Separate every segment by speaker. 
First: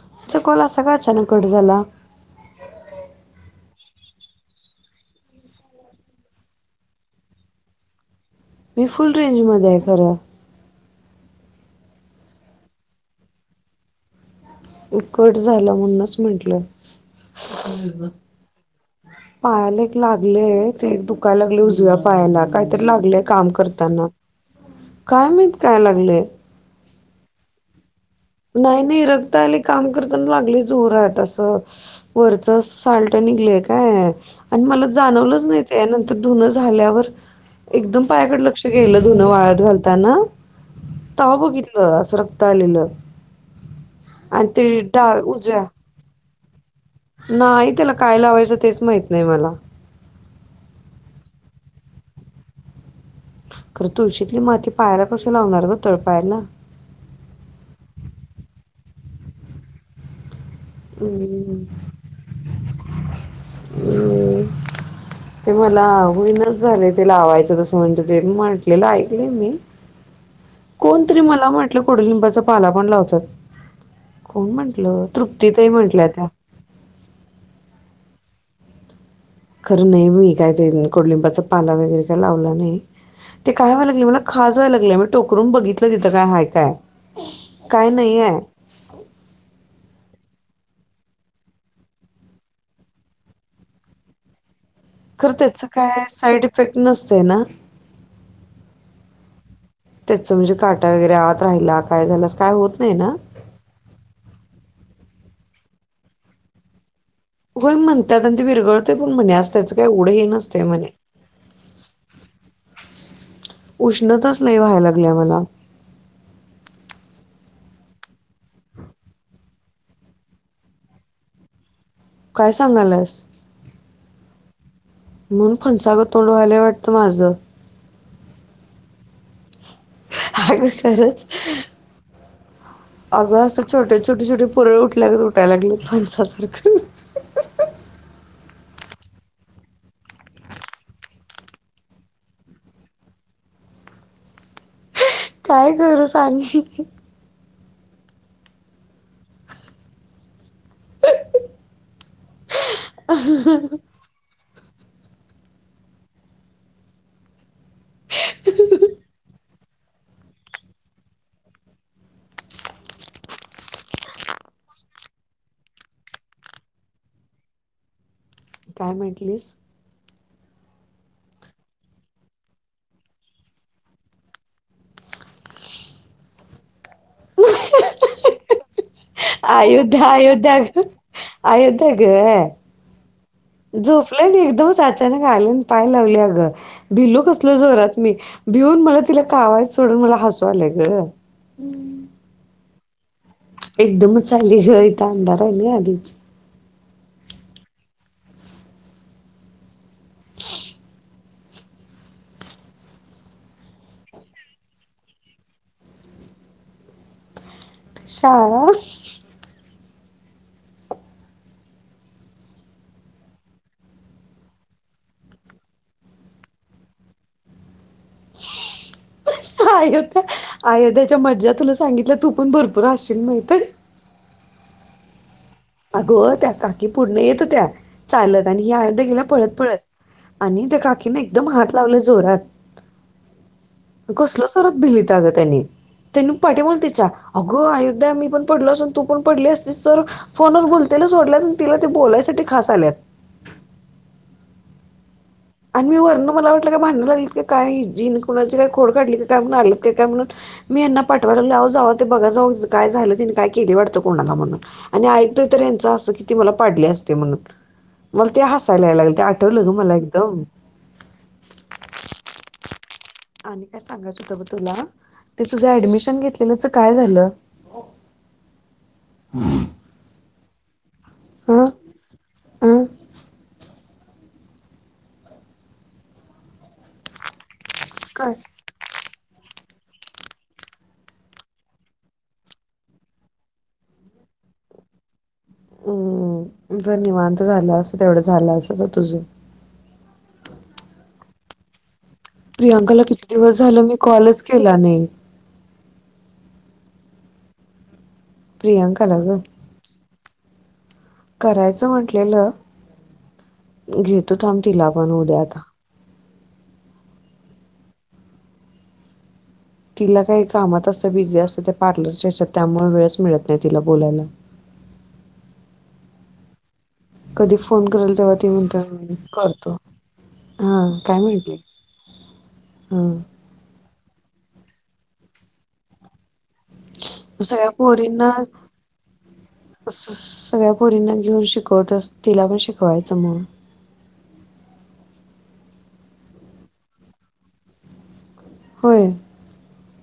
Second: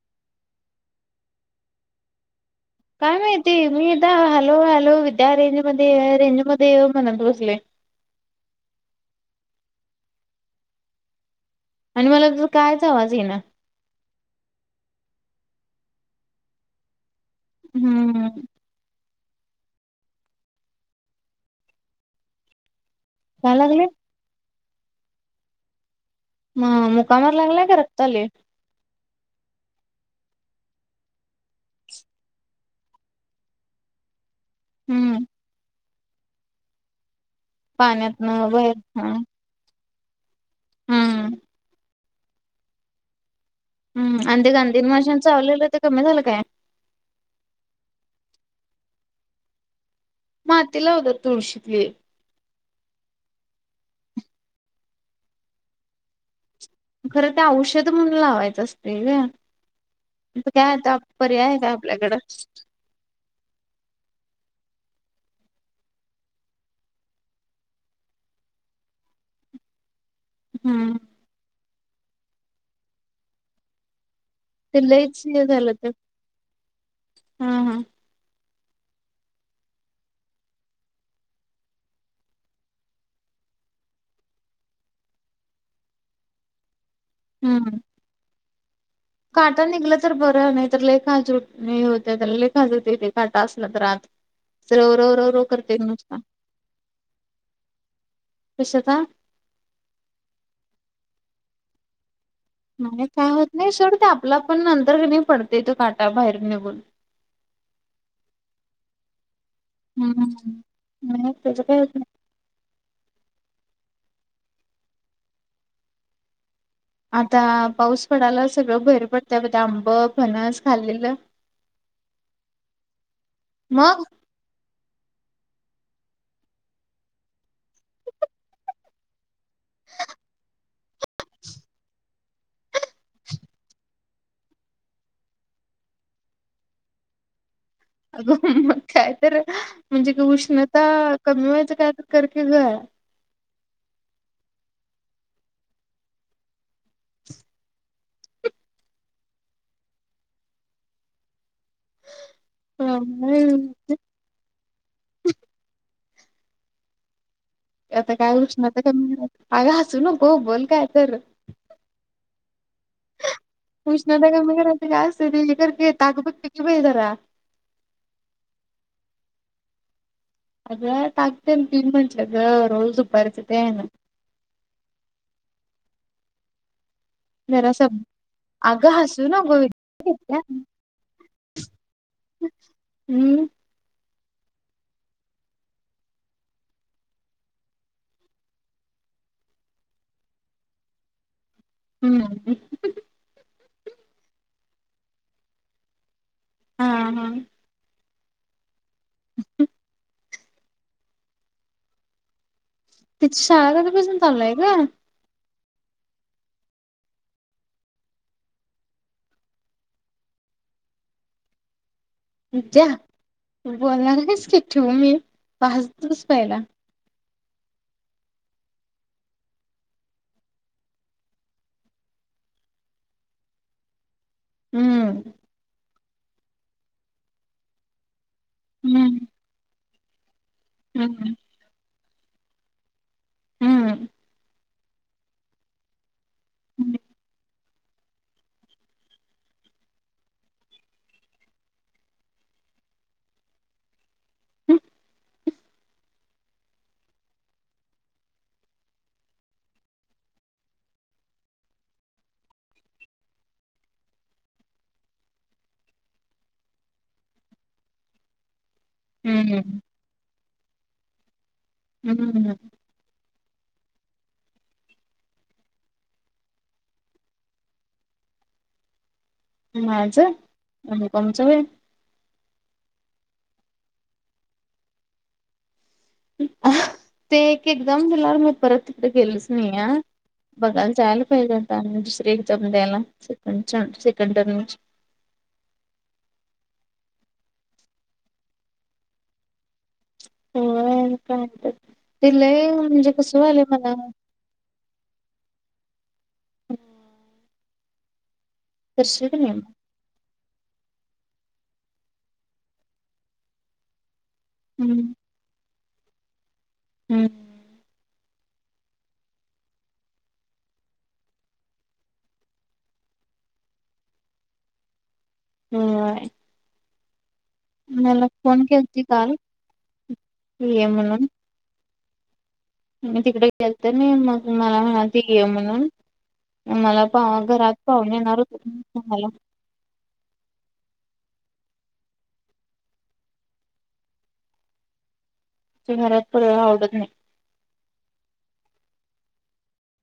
Speaker 1: तुमचा कॉल असा का अचानक कट झाला.
Speaker 2: काय माहिती मी दा हॅलो हॅलो विद्या रेंज मध्ये रेंज मध्ये म्हणत बसले.
Speaker 1: मी फुल रेंजमध्ये आहे खरं.
Speaker 2: आणि मला तर कायच आवाज ये ना.
Speaker 1: उकट झालं म्हणूनच म्हंटलं.
Speaker 2: हम्म
Speaker 1: पायाला एक लागले, ते एक दुकायला लागले उजव्या पायाला काय. तर लागलेय काम
Speaker 2: काय लागले
Speaker 1: करताना. काय मत काय लागलेय.
Speaker 2: मामु कमावर लागलाय का रं.
Speaker 1: नाही नाही र आत्ता आली काम करताना लागले जोरात असं वरच सालट निघलय काय आणि मला
Speaker 2: हम्म
Speaker 1: जाणवलंच नाही. त्यानंतर धुन झाल्यावर एकदम
Speaker 2: पाण्यात न
Speaker 1: पायाकडे लक्ष
Speaker 2: बाहेर
Speaker 1: गेलं
Speaker 2: हा
Speaker 1: धुनं वाळत घाल त्यान
Speaker 2: हम्म
Speaker 1: तवा बघितलं असं रक्त आलेलं.
Speaker 2: हम्म. आणि ते गांधीन माशांनी चावलेलं ते कमी झालं काय?
Speaker 1: नाही त्याला काय लावायचं तेच माहित नाही मला.
Speaker 2: माती लावतात तुळशीतली.
Speaker 1: खरं तुळशीतली माती पायला कसं लावणार ग तळपायला.
Speaker 2: खरं ते औषध म्हणून लावायचं असते ग. काय आता पर्याय आहे
Speaker 1: हम्म,
Speaker 2: काय आपल्याकडं?
Speaker 1: हम्म. ते मला होईनच झाले ते लावायचं तसं म्हणत ते म्हटले ऐकले मी.
Speaker 2: हम्म
Speaker 1: कोण तरी मला म्हट ते कडूलिंबाचा पाला पण लावतात. कोण
Speaker 2: ते
Speaker 1: म्हंटलं
Speaker 2: लईच हे
Speaker 1: तृप्ती ताई
Speaker 2: झालं ते
Speaker 1: म्हटल्या त्या.
Speaker 2: हा हा.
Speaker 1: खरं नाही बाई मी काय ते कडूलिंबाचा पाला वगैरे काय लावला नाही. ते काय व्हायं लागले मला खाज व्हाय लागलं मी टोकरून बघितलं तिथं काय हाय काय.
Speaker 2: हम्म
Speaker 1: काय नाहीये.
Speaker 2: काटा निघला तर बरं नाही तर लई खाज--उ होत त्याला लई खाजवतंय ते कट असला तर आत रव रव रव
Speaker 1: खर
Speaker 2: रव
Speaker 1: तेच
Speaker 2: करतंय
Speaker 1: काय
Speaker 2: नुसता.
Speaker 1: साईड इफेक्ट नसते ना.
Speaker 2: कशाचा
Speaker 1: त्याच म्हणजे काटा वगैरे आत राहिला काय झालं
Speaker 2: म्हणजे काय होत नाही सोडते आपला पण न [unintelligible] कणी पडते तो काटा बाहेर निघून.
Speaker 1: होय. म्हणतात ते विरगळते पण म्हणे अस त्याचं काय एवढं हे
Speaker 2: हम्म.
Speaker 1: नसतं म्हणे.
Speaker 2: नाही त्याचं काय होत नाही.
Speaker 1: उ उष्णताच लय व्हायला लागल्या मला.
Speaker 2: आता पाऊस पडायला सगळं बहेर पडतं ब आंब फनस खाल्लेलं.
Speaker 1: काय सांगायलास?
Speaker 2: मग
Speaker 1: म्हणून फणसागत तोंड व्हायलय वाटतं माझं. अहं अगं खरंच! अगं असं छोटे, छोटे, छोटे पुरळ उठल्या उठायला लागले फणसासारखं.
Speaker 2: अगं मग काय तर म्हणजे उष्णता कमी व्हायच काय तर कर की ग?
Speaker 1: काय करू सांग अहं
Speaker 2: [inaudible] ह हम्म हम्म आता काय उष्णता कमी अग हसू नको बोल काय तर उष्णता का मरा काय अस कर ताक बची बाई जरा
Speaker 1: काय म्हटलीस
Speaker 2: अगं टाकते तिन म्हटल रोज दुपारच ते ना [inaudible] मरा स अग हस
Speaker 1: अयोध्या अयोध्या ग अयोध्या ग
Speaker 2: हम्म
Speaker 1: झोपलंय एकदमच अचानक आले पाय लावले अगं भिलू कसलं जोरात मी भिऊन मला तिला कावाय सोडून मला हसू आलंय ग
Speaker 2: हम्म
Speaker 1: एकदमच चालीय गं इथ अंधार आहे ना आधीच
Speaker 2: हा हा नस् तिची शाळा कपासून चालूय ग.
Speaker 1: [unintelligible]
Speaker 2: जा बोलणार आहेच की ठेऊ मी पाच दिवस पहिला.
Speaker 1: अयोध्या अयोध्याच्या मज्जा तुला सांगितलं तू पण भरपूर हासशील माहितय.
Speaker 2: हम्म
Speaker 1: अगो त्या काकी पुर्ण येतो त्या चालत आणि हे आयुंद केेल्या
Speaker 2: हम्म
Speaker 1: पळत पळत. आणि त्या काकीने
Speaker 2: हम्म
Speaker 1: एकदम ह लावले जोरात
Speaker 2: हम्म.
Speaker 1: कसल सरात भिलीत अगं त्यांनी त्यांनी पाठी म्हण त्याच्या अगं अयोध्या मी पण पडलो असून तू पण पडली असते तर फोनवर बोलतेय सोडल्यात आणि तिला ते बोलायसाठी खास आल्यात.
Speaker 2: हम्म
Speaker 1: आणि मी वर्ण मला वाटलं का भांडं लागलं का काय जी कोणाची काय खोड काढली क काय म्हलीत का काय म्हणून अन् मी वरन मला वाटलं भांडू राहिली की काय जीन कुणाची काय खोड काढली की काय म्हणून मी ह्यांना पाठवाय लागलह जाव ते बघा जाऊ काय झालं ति काय केली वाटतं कोणाला म्हणून आणि ऐकतोय तर यांं असं कि ती मला पाडली असते म्हणून मला ते हस चलायला लागल ते आटवलं ग
Speaker 2: हम्म
Speaker 1: मला बी. हो
Speaker 2: हम्म हम्
Speaker 1: आणि काय सांगायचं होत ग तुला ते तुझ्या ऍडमिशन घेतलेलंच काय झालं?
Speaker 2: [unintelligible]
Speaker 1: हां हां
Speaker 2: [unintelligible] ते एकदम दिला
Speaker 1: काय
Speaker 2: मी परत तिकडेे गेलोच नाही. बघायला जायला पाहिजे आता दुसरी एक्झाम द्यायला सेकंड चान्स सेकंड टर्मची.
Speaker 1: हम्म जर निवांत झाला असत तेवढं झालं अस तर तुझ.
Speaker 2: हो काय आता
Speaker 1: प्रियांकाला किती दिवस झालं मी कॉलच केला नाही. प्रियांकाला
Speaker 2: करशील
Speaker 1: ग
Speaker 2: की नाही मग?
Speaker 1: करायचं म्हटलेलं घेत त थांब तिला
Speaker 2: हम्म.
Speaker 1: पण उद्याता
Speaker 2: हम्म
Speaker 1: तिला काही कामात असतं बिझी असतं ते पार्लरच्या याच्यात त्यामुळे वेळच मिळत नाही तिला बोलायला
Speaker 2: [unintelligible]
Speaker 1: कधी फोन करेल
Speaker 2: मला
Speaker 1: तेव्हा तेी
Speaker 2: फोन
Speaker 1: म्हणताात
Speaker 2: केलती
Speaker 1: म
Speaker 2: काल
Speaker 1: करतो हा
Speaker 2: ये
Speaker 1: काय
Speaker 2: म्हणून.
Speaker 1: म्हटले? [inaudible]
Speaker 2: मी तिकडे तर नाही मग मला म्हणालती ये म्हणून मला पाव
Speaker 1: सगळ्या
Speaker 2: घरात पाहुणे
Speaker 1: पोरींना
Speaker 2: येणार होते मला
Speaker 1: सगळ्या पोरींना घेऊन शिक शिकवत अस तिला पण शिकवायचं म.
Speaker 2: घरात कुणाला आवडत नाही.
Speaker 1: होय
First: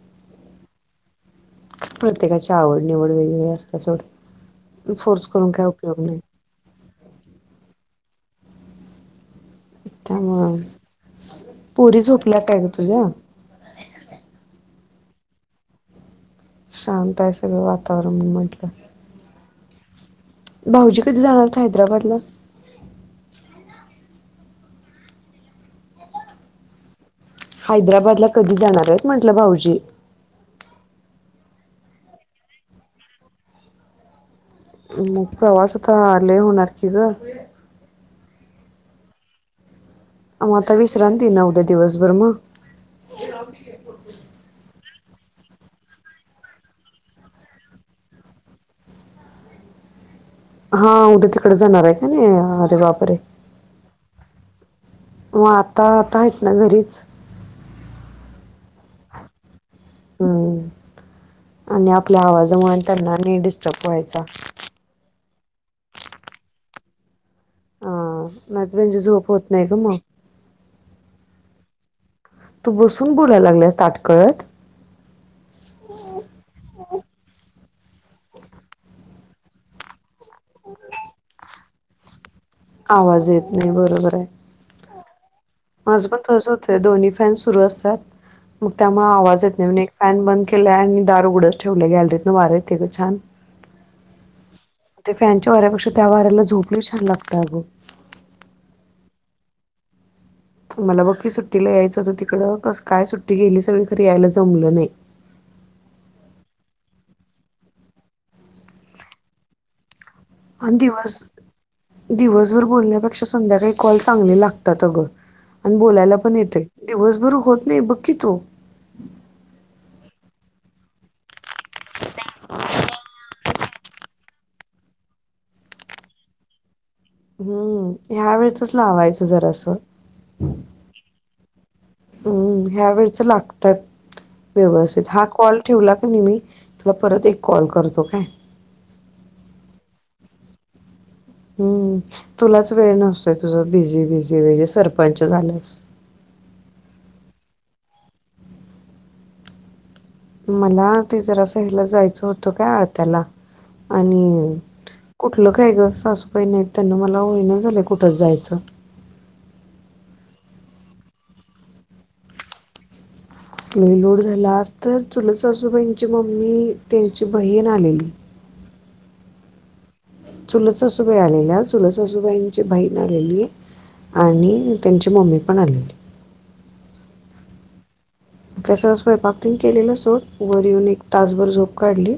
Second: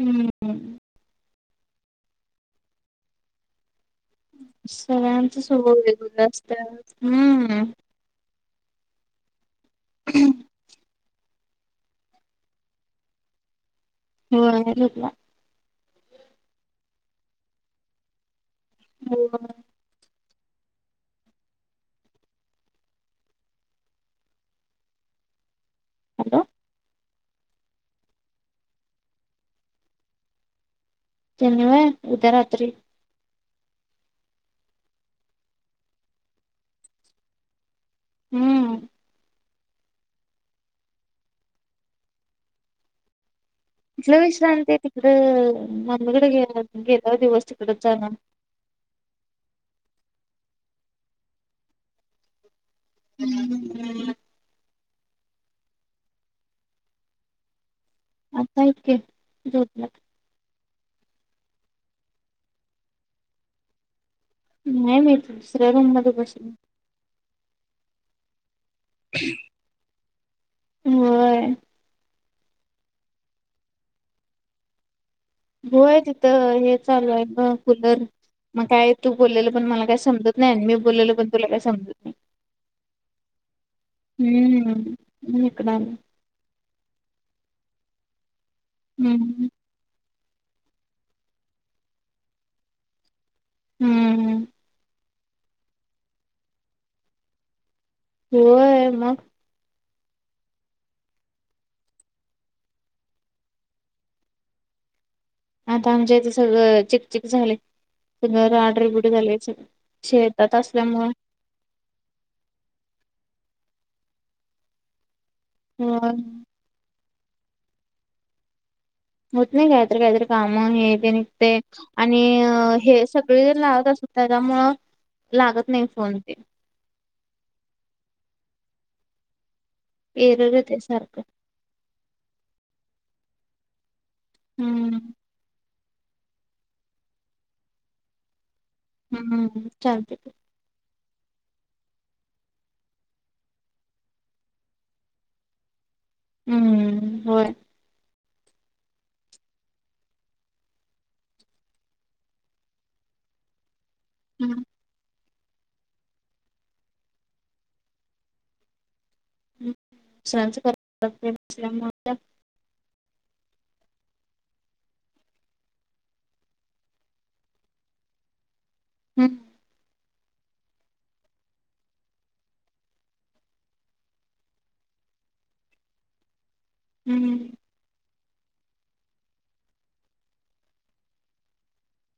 Speaker 2: हम्
Speaker 1: प्रत्येकाची आवड निवड वेगवेगळी असतीया सोड. फोर्स
Speaker 2: सगळ्यांच
Speaker 1: करून काय
Speaker 2: स्वभाव
Speaker 1: उपयोग नाही
Speaker 2: वेगवेगळे असतात हम्म
Speaker 1: त्यामुळेच पोरी झोपल्या काय गं तुझ्या
Speaker 2: होय झोपल्या
Speaker 1: शांत आहे सगळं वातावरण म्हणून म्हटलं
Speaker 2: होय
Speaker 1: भाऊजी कधी जाणार हायत हैदराबादला
Speaker 2: हॅलो
Speaker 1: हैदराबादला कधी जाणार आहेत म्हंटलं भाऊजी
Speaker 2: त्यांनी वय उद्या रात्री
Speaker 1: मग प्रवास आत्ता लय होणार की गं
Speaker 2: हम्म
Speaker 1: म आता विश्रांतीना उद्या दिवसभर मग
Speaker 2: कुठलं विश्रांती ती हम्म मम्मीकडे गेला गेल्याव दिवस तिकडच जाणार
Speaker 1: हा उद्या तिकडे जाणार आहे का नाही अरे बापरे
Speaker 2: हम्म हम् हम्म
Speaker 1: मग आता आता आहेत ना घरीच
Speaker 2: आता आहेत की झोपल्यात
Speaker 1: हम्म आणि आपल्या आवाजामुळे त्यांना आणि डिस्टर्ब व्हायचं
Speaker 2: नाही मी दुसऱ्या रूम मध्ये बसून
Speaker 1: हा नाही त त्यांची झोप होत नाही ना मग
Speaker 2: होय
Speaker 1: तू बसून बोलायला लागल्यास ताटकळत
Speaker 2: होय तिथं हे चालू आहे गं वर मग काय तू बोललेलं पण मला काय समजत नाही मी बोलललं पण तुला कस समजत नाही
Speaker 1: आवाज येत नाही बरोबर आहे
Speaker 2: हम्म म्हणून इकडं आलो
Speaker 1: माज पण तसचं होते दोन्ही फॅन सुरू अस तात मग त्यामुळे आवाज
Speaker 2: हम्म
Speaker 1: येत नाही ओ निट फॅन बंद केलाय आणि दार उघडच ठेवलय गॅलरीतन वार येत गं छान
Speaker 2: हम्म हम्म
Speaker 1: ते फॅनच्या वाऱ्यापेक्षा त्या वाऱ्याला झोप लय छान लागतं अगं
Speaker 2: होय मग
Speaker 1: मला बघकी सुट्टीला यायचं होतं तिकडं कस काय सुट्टी गेली सगळी खरी यायला जमलं नाही
Speaker 2: आता आमच्या इथे सगळं चिकचिक झालंय, सगळं राडरिबीट झालंय सगळं शेतात
Speaker 1: आणि
Speaker 2: असल्यामुळे
Speaker 1: दिवस दिवसभर बोलल्यावर संध्याकाळी कॉल चांगले लागतात अंग आणि
Speaker 2: होय.
Speaker 1: बोलायला पण येतंय दिवस बर होत नाही बघ की तो,
Speaker 2: होत नाही कायतर कायतर काम हे ते निघतय आणि हे सगळे लागतं असतात. त्यामुळं लागतं नाही फोन ते
Speaker 1: हम्म ह्या वेळचच लावायचं जरासं
Speaker 2: ऐरर येतंय सारखं
Speaker 1: असं लागतात.
Speaker 2: हम्म
Speaker 1: व्यवस्थित हा कॉल ठेवला कणी मी, तुला परत एक कॉल करतो काय.
Speaker 2: हम्म चालते.
Speaker 1: हम्म तुलाच वेळ नसतोय, तुझ बिझी बिझी बिझी सरपंच झाल्यास.
Speaker 2: हम्म होय.
Speaker 1: मला ते जरास हेला जायचं होतं काय आळत्याला आणि कुठलं काय गं सासूबाई नाहीत, त्यान मला होईना झालंय कुठंच जायचं.
Speaker 2: हम् सर्च करत असतील त्याच्यामुळं काय
Speaker 1: लय लोड झालं आजतर चुलत सासूबाईंची मम्मी त्यांची बहीण आलेली.
Speaker 2: हम्
Speaker 1: चुलच सासूबाई आलेल्या चुलत सासूबाईंची बहीण आलेली आणि त्यांची मम्मी पण आलेली.
Speaker 2: हम्म
Speaker 1: तसं स्वयंपाक तेन केलेलं सोड. वर येऊन एक तासभर झोप काढली.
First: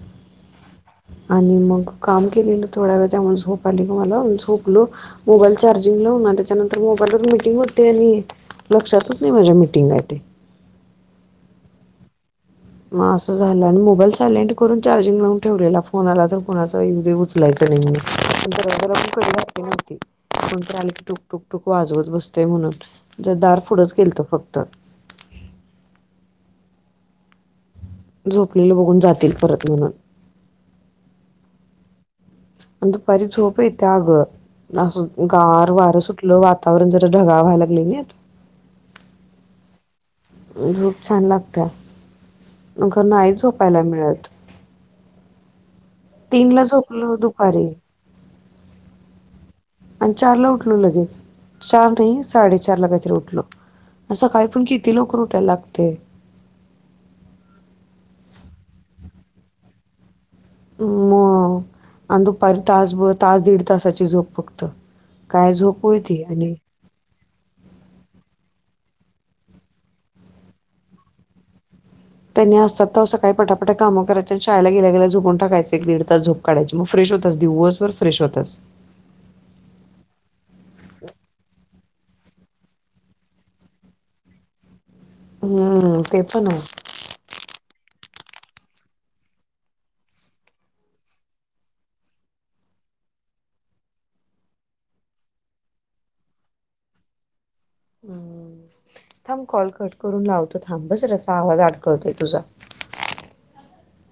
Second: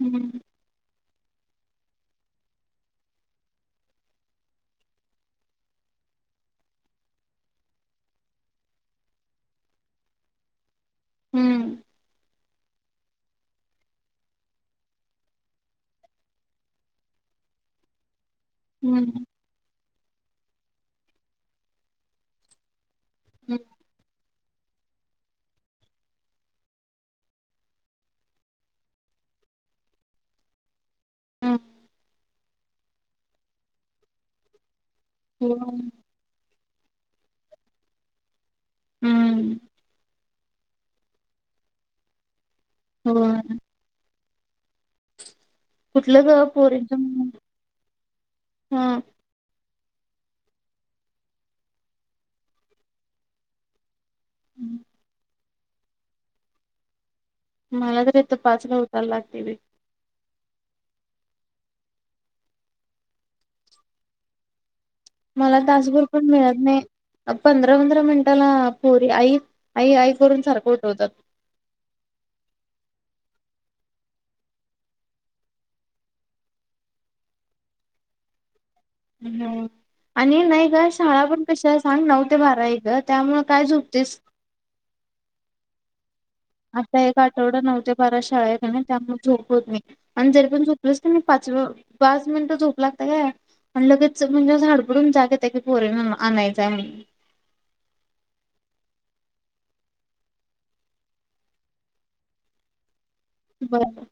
Speaker 2: हम्म
Speaker 1: आणि मग काम केलेलं थोड्या वेळ त्यामुळे झोप आलेली मला झोपलो मोबाईल चार्जिंग लावून त्याच्यानंतर मोबाईलवर मिटिंग होती आणि लक्षातच नाही माझ्या मिटिंग आहे ते.
Speaker 2: हम्म
Speaker 1: मग असं झालं आणि मोबाईल सायलेंट करून चार्जिंग लावून ठेवलेला, फोन आला तर कुणाचा येऊ दे उचलायचं नाही म्हणून, दरवाजाला आतून
Speaker 2: हम्म
Speaker 1: कडी घातली नाही कोणतर आलं की टूक टुक टूक वाजवत बसतंय म्हणून जरा दार पुढंच केलंत फक्त तर झोपलेले बघून जातील परत म्हणून,
Speaker 2: हम्
Speaker 1: आणि दुपारी झोप येत्या आ गं. असं गार
Speaker 2: हम्म
Speaker 1: वार सुटल वा तावरण जरा ढगाळ व्हायला लागलेलीत.
Speaker 2: हम्म
Speaker 1: झोप छान लागत्या. खरं
Speaker 2: हो
Speaker 1: नाही झोपायला मिळत.
Speaker 2: कुठलं ग
Speaker 1: तीन ला
Speaker 2: पोरीच
Speaker 1: झोपलो दुपारीे आणि चार ला उठलो लगेच चार नाही साडेचार ला काहीतरी उठलो. असं काय पण किती लवकर उठायला लागतय. ते.
Speaker 2: मला तर तर पाचला उतारयला लागते बाई.
Speaker 1: म आणि दुपारी तास ब तास दीड तासाची झोप फक्त. काय
Speaker 2: मला
Speaker 1: झोप होय
Speaker 2: तासभर
Speaker 1: ती
Speaker 2: पण
Speaker 1: आणि
Speaker 2: मिळत नाही पंधरा पंधरा मिनिटाला. पोरी आई आई आई करून सारखं उठवतात.
Speaker 1: त्यांनी असतात तर सकाळी पटापट काम कराय आणि शाळेला गेल्या गेल्या झोपूनाकायच एक दीड तास झोप काढायची मग फ्रेश होतच दिवसभर फ्रेश होतच.
Speaker 2: हम्म. आणि नाही ग शाळा पण कशी आहे सांग नऊ ते बारा एक त्यामु काय झुपतीस.
Speaker 1: हम्म. ते पण आहे
Speaker 2: आता एक आठवडा नव्हत. बारा शाळा आहे का त्यामुळे झोप होत मी आणि जरी पण झोपलच मी पाच पाच मिनिटं झोप लागते का आणि लगेच म्हणजे हडपुडून जाग येत की पोर आणायचंय म्हण.
Speaker 1: हम् थांब कॉल कट करून लावतो थांब बस रसा आवाज आडकळतोय तुझा.
Speaker 2: बर.